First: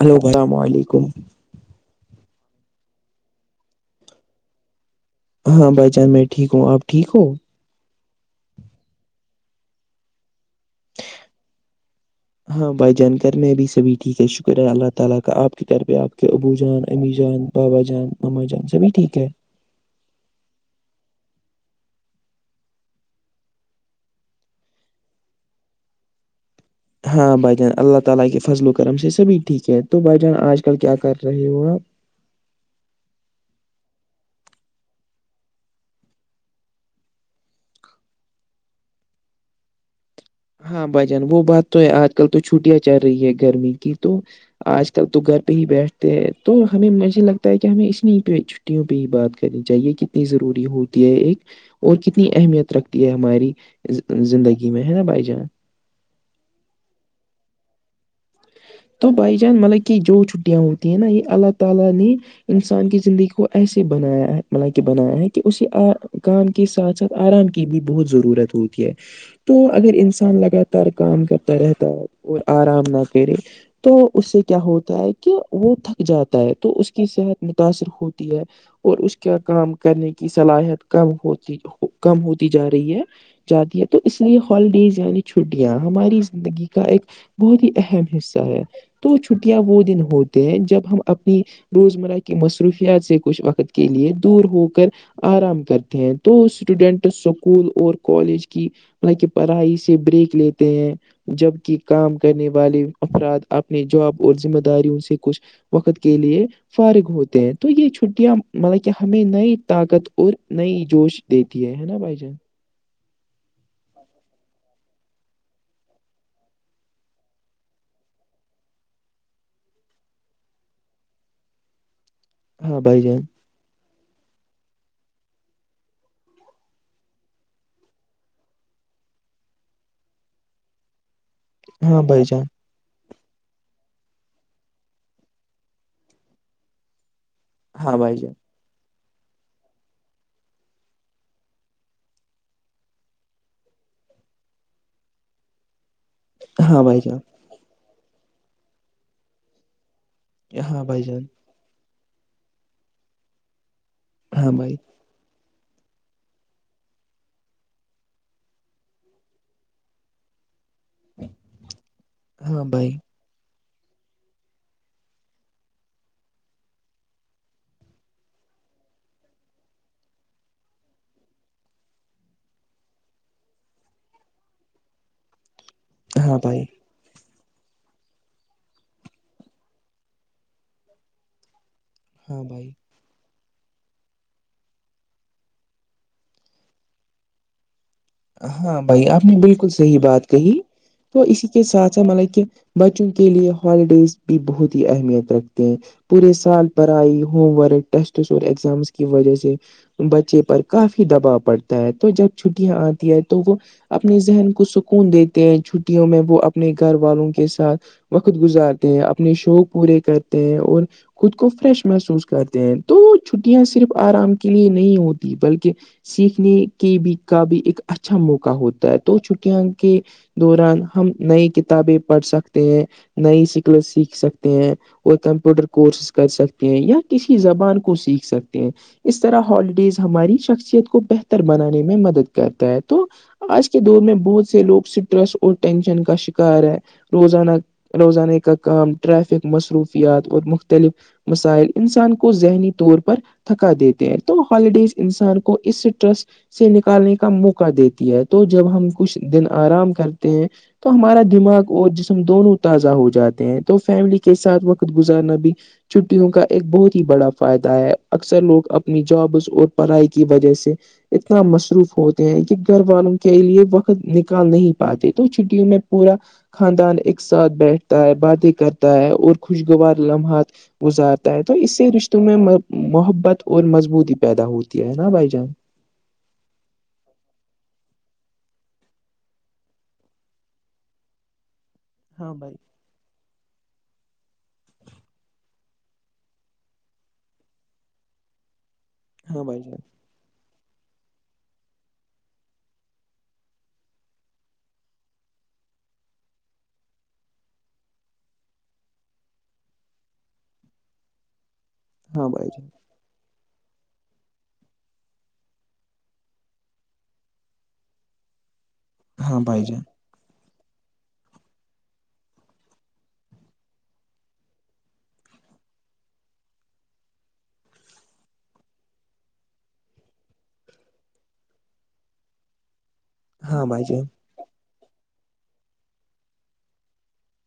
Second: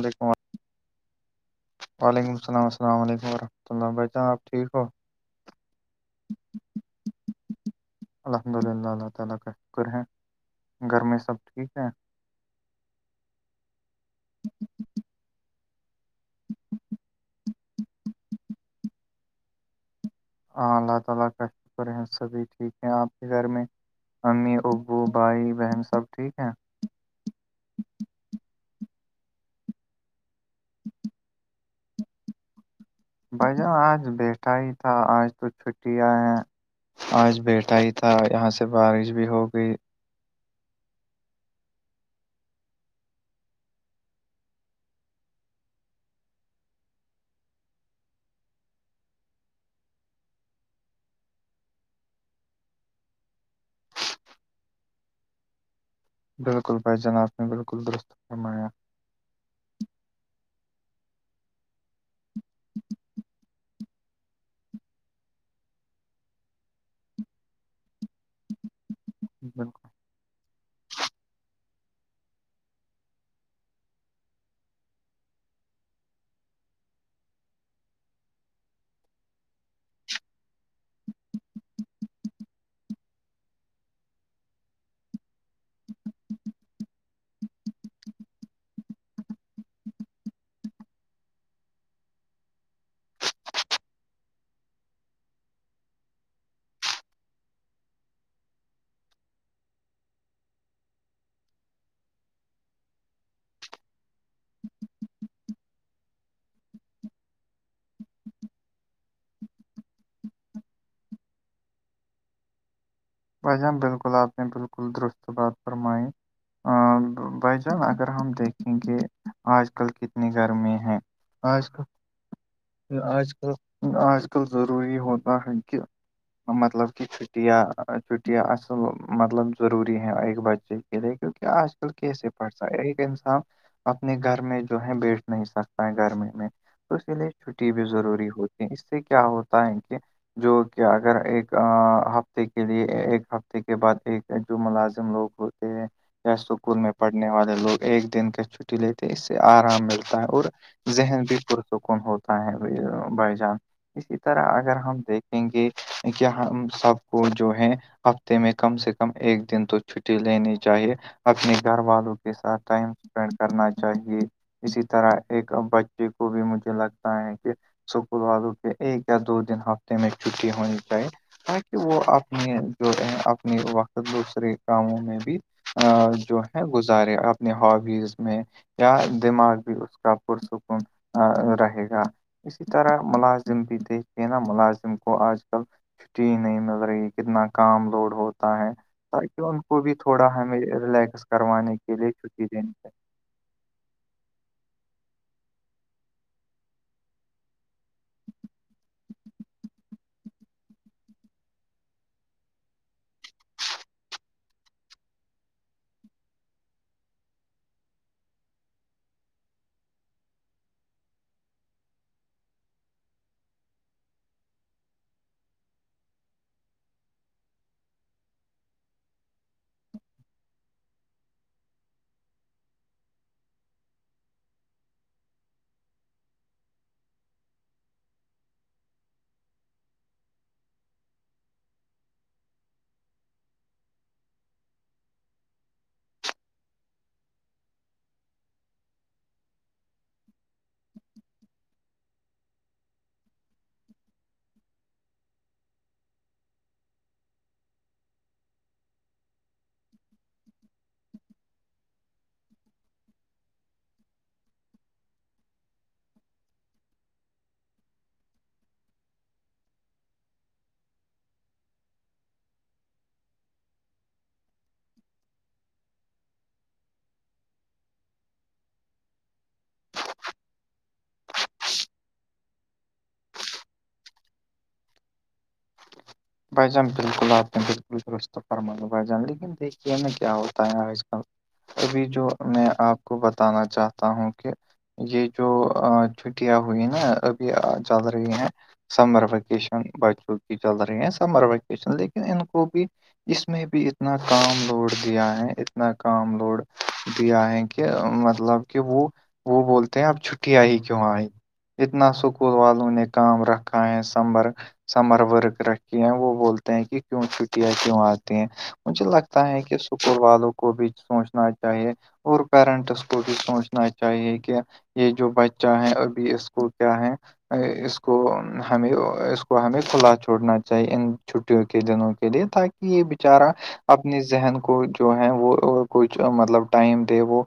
Hello السلام علیکم وعلیکم السلام السلام علیکم ورحمۃ اللہ بھائیان آپ ٹھیک ہو ہاں بھائی جان میں ٹھیک ہوں آپ ٹھیک ہو الحمد للہ اللہ تعالی کا شکر ہیں گھر میں سب ٹھیک ہیں ہاں بھائی جانکر میں بھیھی سبھی ٹھیک ہے شکرہ اللہ تعالی کا آپ کے طر پہ آپ کے ابو جان امی جان بابا جان ما جان سبھی ٹھیک ہے ہاں اللہ تعالی کا شکر ہے سبھی ٹھیک ہیں آپ کے گھر میں امی ابو بھائی بہن سب ٹھیک ہیں ہاں بھائی جان اللہ تعالی کے فضل و کرم سے سبھی ٹھیک ہے تو بھائی جان آج کل کیا کر رہے ہو آپ بھائی جان آج بیٹا ہی تھا آج تو چھٹییا آ ہیں آج بیٹھا ہی تھا یہاں سے بارش بھی ہو گئی ہاں بھجان وہ بات تو ہے آج کل تو چھٹیاں چل رہی ہے گرمی کی تو آج کل تو گھر پہ ہی بیٹھتے ہیں تو ہمیں مجھے لگتا ہے کہ ہمیں اس میں بھی سوں پہ ہی بات کرنی چاہیے کتنی ضروری ہوتی ہے ایک اور کتنی اہمیت رکھتی ہے ہماری زندگی میں ہے نا بھائی جان بالکل بھائی جناب نے بالکل درست فرمایا تو بھائی جان مطلب کہ جو چھٹیاں ہوتی ہیں نا یہ اللہ تعالی نے انسان کی زندگی کو ایسے بنایا ہے مل کہ بنایا ہے کہ اسے کام کے ساتھ ساتھ آرام کی بھی بہت ضرورت ہوگی ہے تو بالکل اگر انسان لگاتار کام کرتا رہتا ہے اور آرام د پیرس تو اس سے کیا ہوتا ہے کہ وہ تھک جاتا ہے تو اس کی صحت متاثر ہوتی ہے اور اس کا کام کرنے کی صلاحیت کم ہوتی کم ہوتی جا رہی ہے جاتی ہے تو اس لیے ہالیڈیز یعنی چھٹیاں ہماری زندگی کا ایک بہت ہی اہم حصہ ہے تو چھٹیاں وہ دن ہوتے ہیں جب ہم اپنی روزمرہ کی مصروفیات سے کچھ وقت کے لیے دور ہو کر آرام کرتے ہیں تو اسٹوڈیننٹ اسکول اور کالج کی مطلب کہ پڑھائی سے بریک لیتے ہیں جبکی کام کرنے والے افراد اپنے جاب اور ذمہ داریوں سے کچھ وقت کے لیے فارغ ہوتے ہیں تو یہ چھٹیاں مطلب کہ ہمیں نئی طاقت اور نئی جوش دیتی ہے نا بھائی جان بھائی جان بالکل آپ نے بالکل درست بات فرمائی ہاں بھائی جان اگر ہم دیکھیں گے آج کل کتنی گرمی ہے اج ہاں کل بھائی جان اج کل آج کل ضروری ہوتا ہے کہ مطلب کہ چھٹیاں چھٹیاں اصل مطلب ضروری ہیں ایک بچے کے لیے کیونکہ آج کل ہاں بھائی کیسے جان پڑھ ایک انسان اپنے گھر میں جو ہے بیٹھ نہیں سکتا ہے گھر میں تو اسی لیے چھٹی بھی ہاں بھائی ضروری جان ہوتی اس سے کیا ہوتا ہے کہ جو کہ اگر ایک ہفتے کے لیے ایک ہفتے کے بعد ایک جو ملازم لوگ ہوتے ہیں یا اسکول ہاں میں بھائی جان پڑھنے والے لوگ ایک دن کا چھٹی لیتے ہیں اس سے آرام ملتا ہے اور ہاں بھائی ذہن جان بھی پرسکون ہوتا ہے بھائی جان اسی طرح ہاں بھائی اگر ہم دیکھ کیا ہم سب کو جو ہے ہفتے میں کم سے کم ایک دن تو چھٹی لینی چاہیے اپنے گھر والوں کے ساتھ ہاں ٹائم بھائی اسپینڈ کرنا چاہیے اسی طرح ایک بچے کو بھی مجھے لگتا ہے کہ اسکول والوں کے ایک یا دو دن ہفتے میں چھٹی ہونی چاہی [unintelligible] وہ آنے جو اپنے وقت دوسرے کاموں میں بھی ہاں جو بھائی ہے سارے اپنی ہابیز میں یا دماغ بھی اس کا پرسکون رہے گا ہاں اسی بھائی طرح ملازم بھی دیکھے نا ملازم کو آج کل چھٹی ہی نہیں مل رہی ہے کتنا کام لوڈ ہوتا ہے ہاں بھائی آپ نے تاکہ ان بالکل کو بھی صحیح بات تھوڑا کہی ہمیں تو ریلیکس اسی کے کروانے ساتھ ساتھ لیے مطلب کہ چھٹی دینی چاہیے بچوں کے لیے ہالیڈیز بھی بہت ہی اہمیت رکھتے ہیں پورے سال پڑھائی ہوم ورک ٹیسٹس اور ایگزامس کی وجہ سے بچے پر کافی دباؤ پڑتا ہے تو جب چھٹیاں آتی ہے تو وہ اپنے ذہن کو سکون دیتے ہیں چھٹیوں میں وہ اپنے گھر والوں کے ساتھ وقت گزارتے ہیں اپنے شوق پورے کرتے ہیں اور خود کو فریش محسوس کرتے ہیں تو چھٹیاں صرف آرام کے لیے نہیں ہوتی بلکہ سیکھنے کی بھی کا بھی ایک اچھا موقع ہوتا ہے تو چھٹیاں کے دوران ہم نئی کتابیں پڑھ سکتے ہیں نئی شکلت سیکھ سکتے ہیں وہ کمپیوٹر کورسز کر سکتے ہیں یا کسی زبان کو سیکھ سکتے ہیں اس طرح ہالیڈیز ہماری شخصیت کو بہتر بنانے میں مدد کرتا ہے تو آج کے دور میں بہت سے لوگ اسٹریس اور ٹینشن کا شکار ہے روزانہ روزانے کا کام ٹریفک مصروفیات اور مختلف مسائل انسان کو ذہنی طور پر تھکا دیتے ہیں تو ہالیڈیز انسان کو اس اسٹرس سے نکالنے کا موقع دیتی ہے تو جب ہم کچھ دن آرام کرتے ہیں تو ہمارا دماغ اور جسم دونوں تازہ ہو جاتے ہیں تو فیملی کے ساتھ وقت گزارنا بھی چھٹیوں کا ایک بہت ہی بڑا فائدہ ہے اکثر لوگ اپنی جابس اور پڑھائی کی وجہ سے اتنا مصروف ہوتا ہیں کہ گھر والوں کے لیے وقت نکال نہیں پاتے تو چھٹیوں میں پورا خاندان ایک ساتھ بیٹھتا ہے باتیں کرتا ہے اور خوشگوار لمحات گزارتا ہے تو اس سے رشتوں میں محبت اور مضبوطی پیدا ہوتی ہے نا بھائی جان بھائی جان بالکل آپ نے بالکل دست فرما لو بھائی جان لیکن دیکھیے میں کیا ہوتا ہے آج کل ابھی جو ہاں بھائی میں آپ کو بتانا چاہتا ہوں کہ یہ جو چھٹیاں ہوئی نا ابھی چل رہی ہیں سمر ہاں بھائی جان ویکیشن بچوں کی چل رہی ہیں سمر ویکیشن لیکن ان کو بھی اس میں بھی اتنا کام لوڈ دیا ہے اتنا کام لوڈ دیا ہے کہ کہ مطلب کہ وہ وہ بولتے ہیں اب چھٹی آئی کیوں آئی اتنا ہاں بھائی اسکول جان واتڑلوں نے کام رکھا ہے سمر سمر رکے ہیں وہ بولتے ہیں کہ کیوں چھٹیاں کیوں آتی ہیں مجھے ہاں لگتا بھائی ہے کہ جان س اسکول والوں کو بھی سوچنا چاہیے اور پیرنٹس کو بھی سوچنا چاہیے کہ یہ جو بچہ ہے ابھی اسکول کیا ہے اس کو ہمیں اس کو ہم کھلا چ چھوڑنا چاہیے ان چھٹیوں کے دنوں کے لیے تاکہ یہ بیچارہ ہاں بھائی جان اپنی ذہن کو جو ہے وہ کچھ مطلب ٹائم دے وہ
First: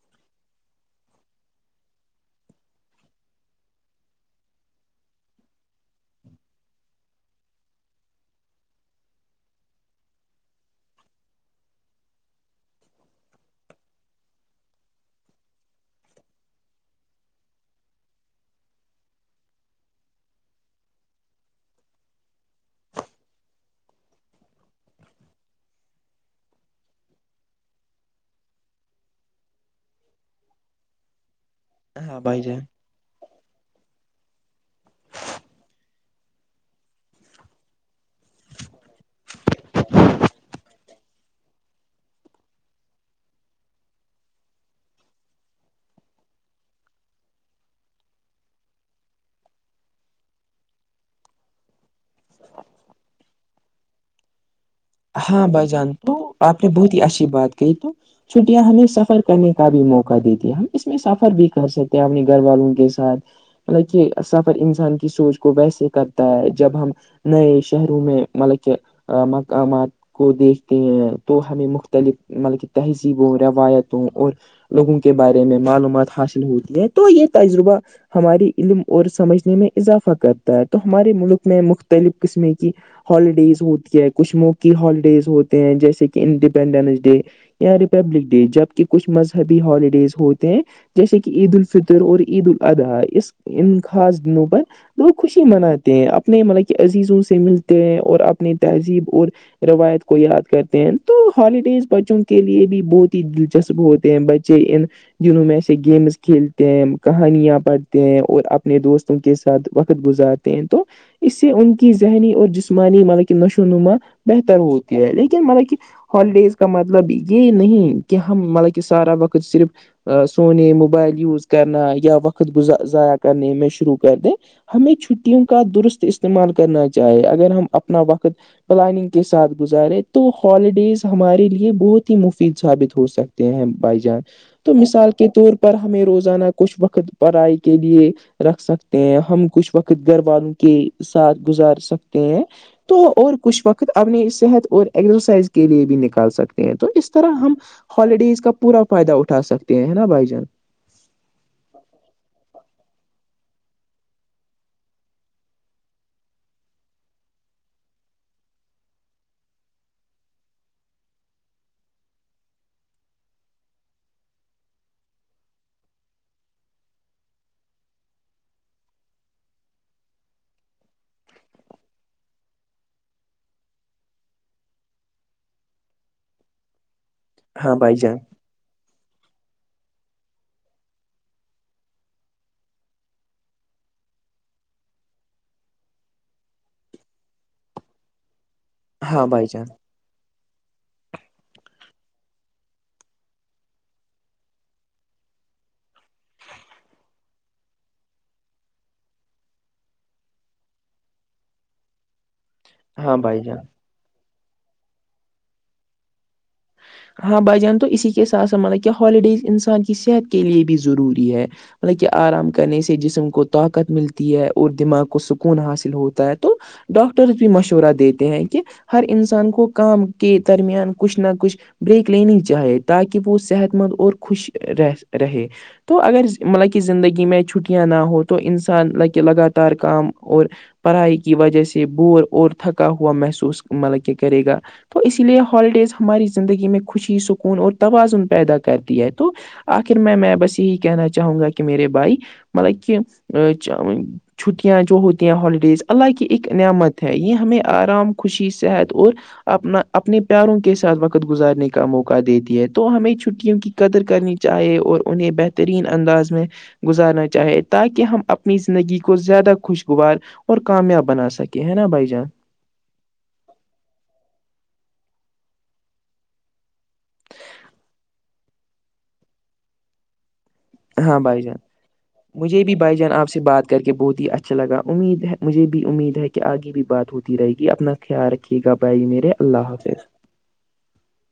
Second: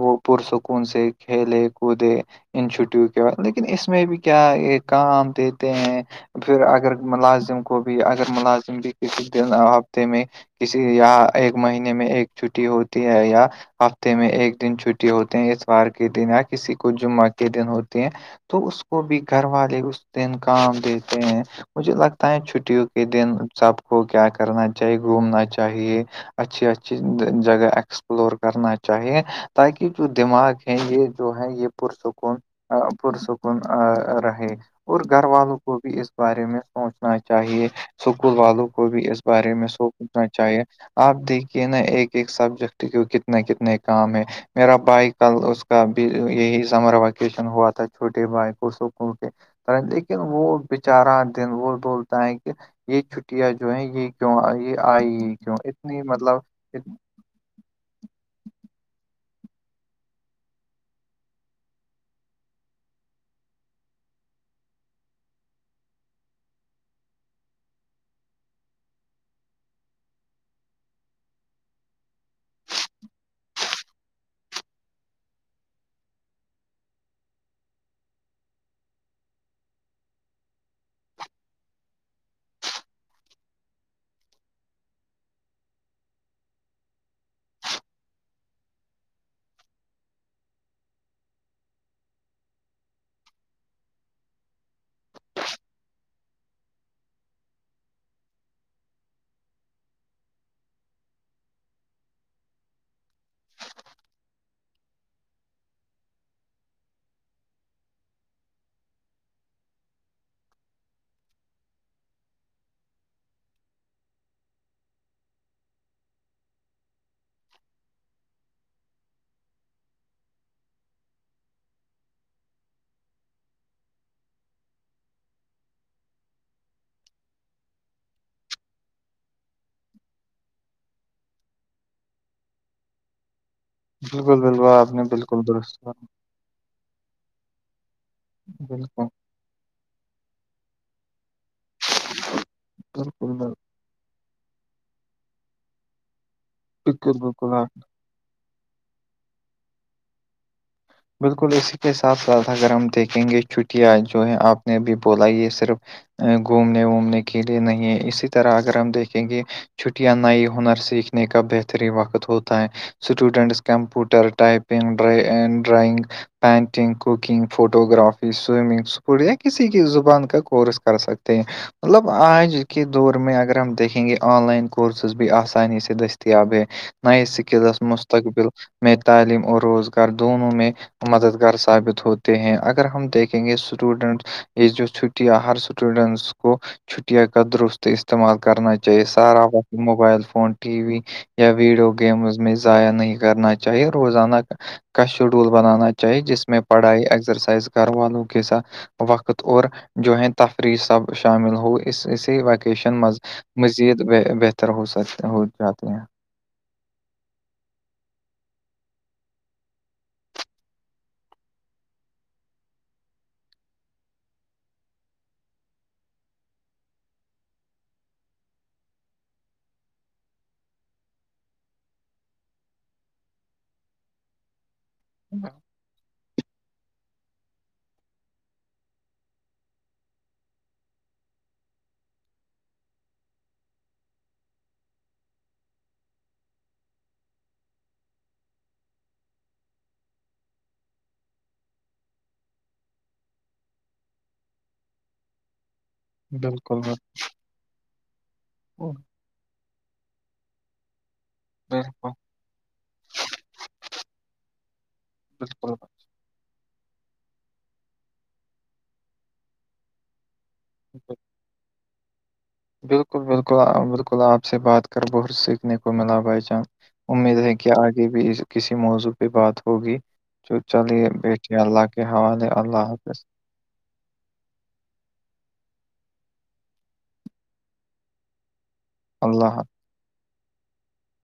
وہ پرسکون سے کھیلے کودے ان چھٹیوکے بعد لیکن اس میں بھی کیا یہ کام دیتے ہیں پھر اگر ملازم گو بھی اگر ملازم بھی کسی دن ہفتے میں کسی یا ایک مہینے میں ایک چھٹی ہوتی ہے یا ہفتے میں ایک دن چھٹی ہوتی ہیں اتوار کے دن یا کسی کو جمعہ کے دن ہوتی ہیں تو اس کو بھی گھر والے اس سے ان کام دیتے ہیں مجھے لگتا ہے چھٹیوں کے دن سب کو کیا کرنا چاہیے گھومنا چاہیے اچھی اچھی جگہ اسپلور کرنا چاہیے تاکہ جو دماغ یہ جو ہے یہ [unintelligible] ہاں پرسکون بھائی جان پرسکون رہے اور گھر والوں کو بھی اس بارے میں سوچنا چاہیے اسکول والوں کو بھی اس بارے میں سوچنا چاہیے آپ دیکھیے نا ایک ایک سبجیکٹ کے کتنے کتنے کام ہے میرا بھائی کل اس کا بھی یہی سمر ویکیشن ہوا تھا چھوٹے بھائی کو سکول کے لیکن وہ بیچارہ دن وہ بولتا ہے کہ یہ چھٹیاں جو ہے یہ کی آئی [unintelligible] ہاں بھائی جان اتنی تو مطلب آپ نے ات- بہت ہی اچھی بات کہی تو چھٹیاں ہمیں سفر کرنے کا بھی موقع دیتی ہے ہم اس میں سفر بھی کر سکتے ہیں اپنے گھر والوں کے ساتھ مطلب کہ سفر انسان کی سوچ کو ویسے کرتا ہے جب ہم نئے شہروں میں مطلب کہ مقامات کو دیکھتے ہیں تو ہمیں مختلف مطلب کہ تہذیبوں روایتوں اور لوگوں کے بارے میں معلومات حاصل ہوتی ہے تو یہ تجربہ ہماری علم اور سمجھنے میں اضافہ کرتا ہے تو ہمارے ملک میں مختلف قسم کی ہالیڈیز ہوتی ہے کچش مو کی ہالیڈیز ہوتے ہیں جیسے کہ انڈیپینڈنس ڈے یا ریپبلک ڈے جبک کچھ مذہبی ہالیڈیز ہوتے ہیں جیسے کہ عید الفطر اور عید الاضحی اس ان خاص دنوں پر وہ خوشی مناتے ہیں اپنے مطلب کہ عزیزوں سے ملتے ہیں اور اپنی تہذیب اور روایت کو یاد کرتے ہیں تو ہالیڈیز بچوں کے لیے بھی بہت ہی دلچسپ ہوتے ہیں بچے ان جنہوں میں ایسے گیمس کھیلتے ہیں کہانیاں پڑھتے ہیں اور اپنے دوستوں کے ساتھ وقت گزارتے ہیں تو اس سے ان کی ذہنی اور جسمانی مطلب کہ نشو و نما بہتر ہوتی ہے لیکن مطل کی ہالیڈیز کا مطلب یہ نہیں کہ ہم مطلب کہ سارا وقت صرف سونے موبائل یوز کرنا یا وقت گز ضائع کرنے میں شروع کر دیں ہمیں چھٹیوں کا درست استعمال کرنا چاہیے اگر ہم اپنا وقت پلاننگ کے ساتھ گزارے تو ہالیڈیز ہمارے لیے بہت ہی مفید ثابت ہو سکتے ہیں ہم بھائی جان بالکل بالکل تو آپ نے مثال کے بالکل طور پر درست کہا۔ ہمیں روزانہ کچھ وقت پڑھائی کے لیے رکھ سکتے بالکل ہیں ہم کچھ وقت گھر وال والوں کے ساتھ گزار سکتے ہیں تو بالکل اور کچھ وقت اپنی صحت اور ایکسرسائز کے لیے بھی نکال سکتے ہیں تو اس بالکل طرح بالکل ہم آپ ہالیڈیز کا پورا فائدہ اٹھا سکتے ہیں نا بھائی جان بالکل اسی کے ساتھ ساتھ اگر ہم دیکھیں گے چٹیاں جو ہے آپ نےب بولا یہ صرف گھومنے وومنے کے لیے نہیں ہے اسی طرح اگر ہم دیکھیں گے چھٹیاں نئی ہنر سیکھنے کا بہترین وقت ہوتا ہے students computer typing drawing painting cooking photography swimming school یا کسی کی زبان کا کورس کر سکتے ہیں مطلب آج کے دور میں اگر ہم دیکھیں گے آن لائن کورسز بھی آسانی سے دستیاب ہے نئی ہاں اسکلس بھائی جان مستقبل میں تعلیم اور روزگار دونوں میں مددگار ثابت ہوتے ہیں اگر ہم دیکھیں گے اسٹوڈنٹس یہ جو چھٹیاں ہر اسٹوڈینٹس کو چھٹیاں کا درست استعمال کرنا چاہیے ہاں سارا بھائی جان وقت موبائل فون ٹی وی یا ویڈیو گیمز میں ضائع نہیں کرنا چاہیے روزانہ کا کا شیڈول بنانا چاہیے جس میں پڑھائی اکسرسائز گھر والوں کے ساتھ وقت اور جو ہے تفریح سب شامل ہو اس اسی وقت ہاں بھائی جان مزید بہتر ہوسکتا ہو جاتے ہیں ہاں بھائی جان تو اسی کے ساتھ س مطلب کہ ہالیڈیز انسان کی صحت کے لیے بھی ضروری ہے مطلب کہ آرام کرنے سے جسم کو طاقت ملتی ہے اور دماغ کو سکون حاصل ہوتا ہے تو ڈاکٹرز بھی مشورہ دیتے ہیں کہ ہر انسان کو کام کے درمیان کچھ نہ کچھ بریک لینی چاہے تاکہ وہ صحت مند اور خوش رہ رہے تو اگر ملکہ زندگی میں چھٹیاں نہ ہو تو انسان لگ لگاتار کام اور پڑھائی کی وجہ سے بور اور تھکا ہوا محسوس مطلب کے کرے گا تو اسی لیے ہالیڈیز ہماری زندگی میں خوشی سکون اور توازن پیدا کرتی ہے تو آخر میں میں بس یہی کہنا چاہوں گا کہ میرے بھائی مطلب کہ چھٹیاں جو ہوتی ہیں ہالیڈیز اللہ کی ایک بالکل نعمت ہے یہ ہمیں آرام خوشی صحت بالکل اور اپنا اپنے پیاروں کے ساتھ گزارنے کا موقع بالکل دیتی ہے تو ہمیں چھٹیوں کی قدر کرنی چاہے اور انہیں بہتر بہترین بالکل انداز میں گزارنا چاہے تاکہ ہم اپنی زندگی کو زیادہ خوشگوار اور کامیاب بنا سکیں کہ ناں بھائی جان بالکل بالکل بالکل آپ سے بات کر بہت سیکھنے کو ملا بھائی جان امید ہے کہ آگے بھی کسی موضوع پہ بات ہوگی تو چلیے ہاں بھائی جان بیٹھیے اللہ کے حوالے مجھے بھی اللہ بھائی جان حافظ آپ سے بات کر کے بہت ہی اچھا لگا امید ہے مجھے بھی امید ہے کہ آگے بھی بات ہوتی رہے گی اپنا خیال رکھیے گا بائی میرے اللہ حافظ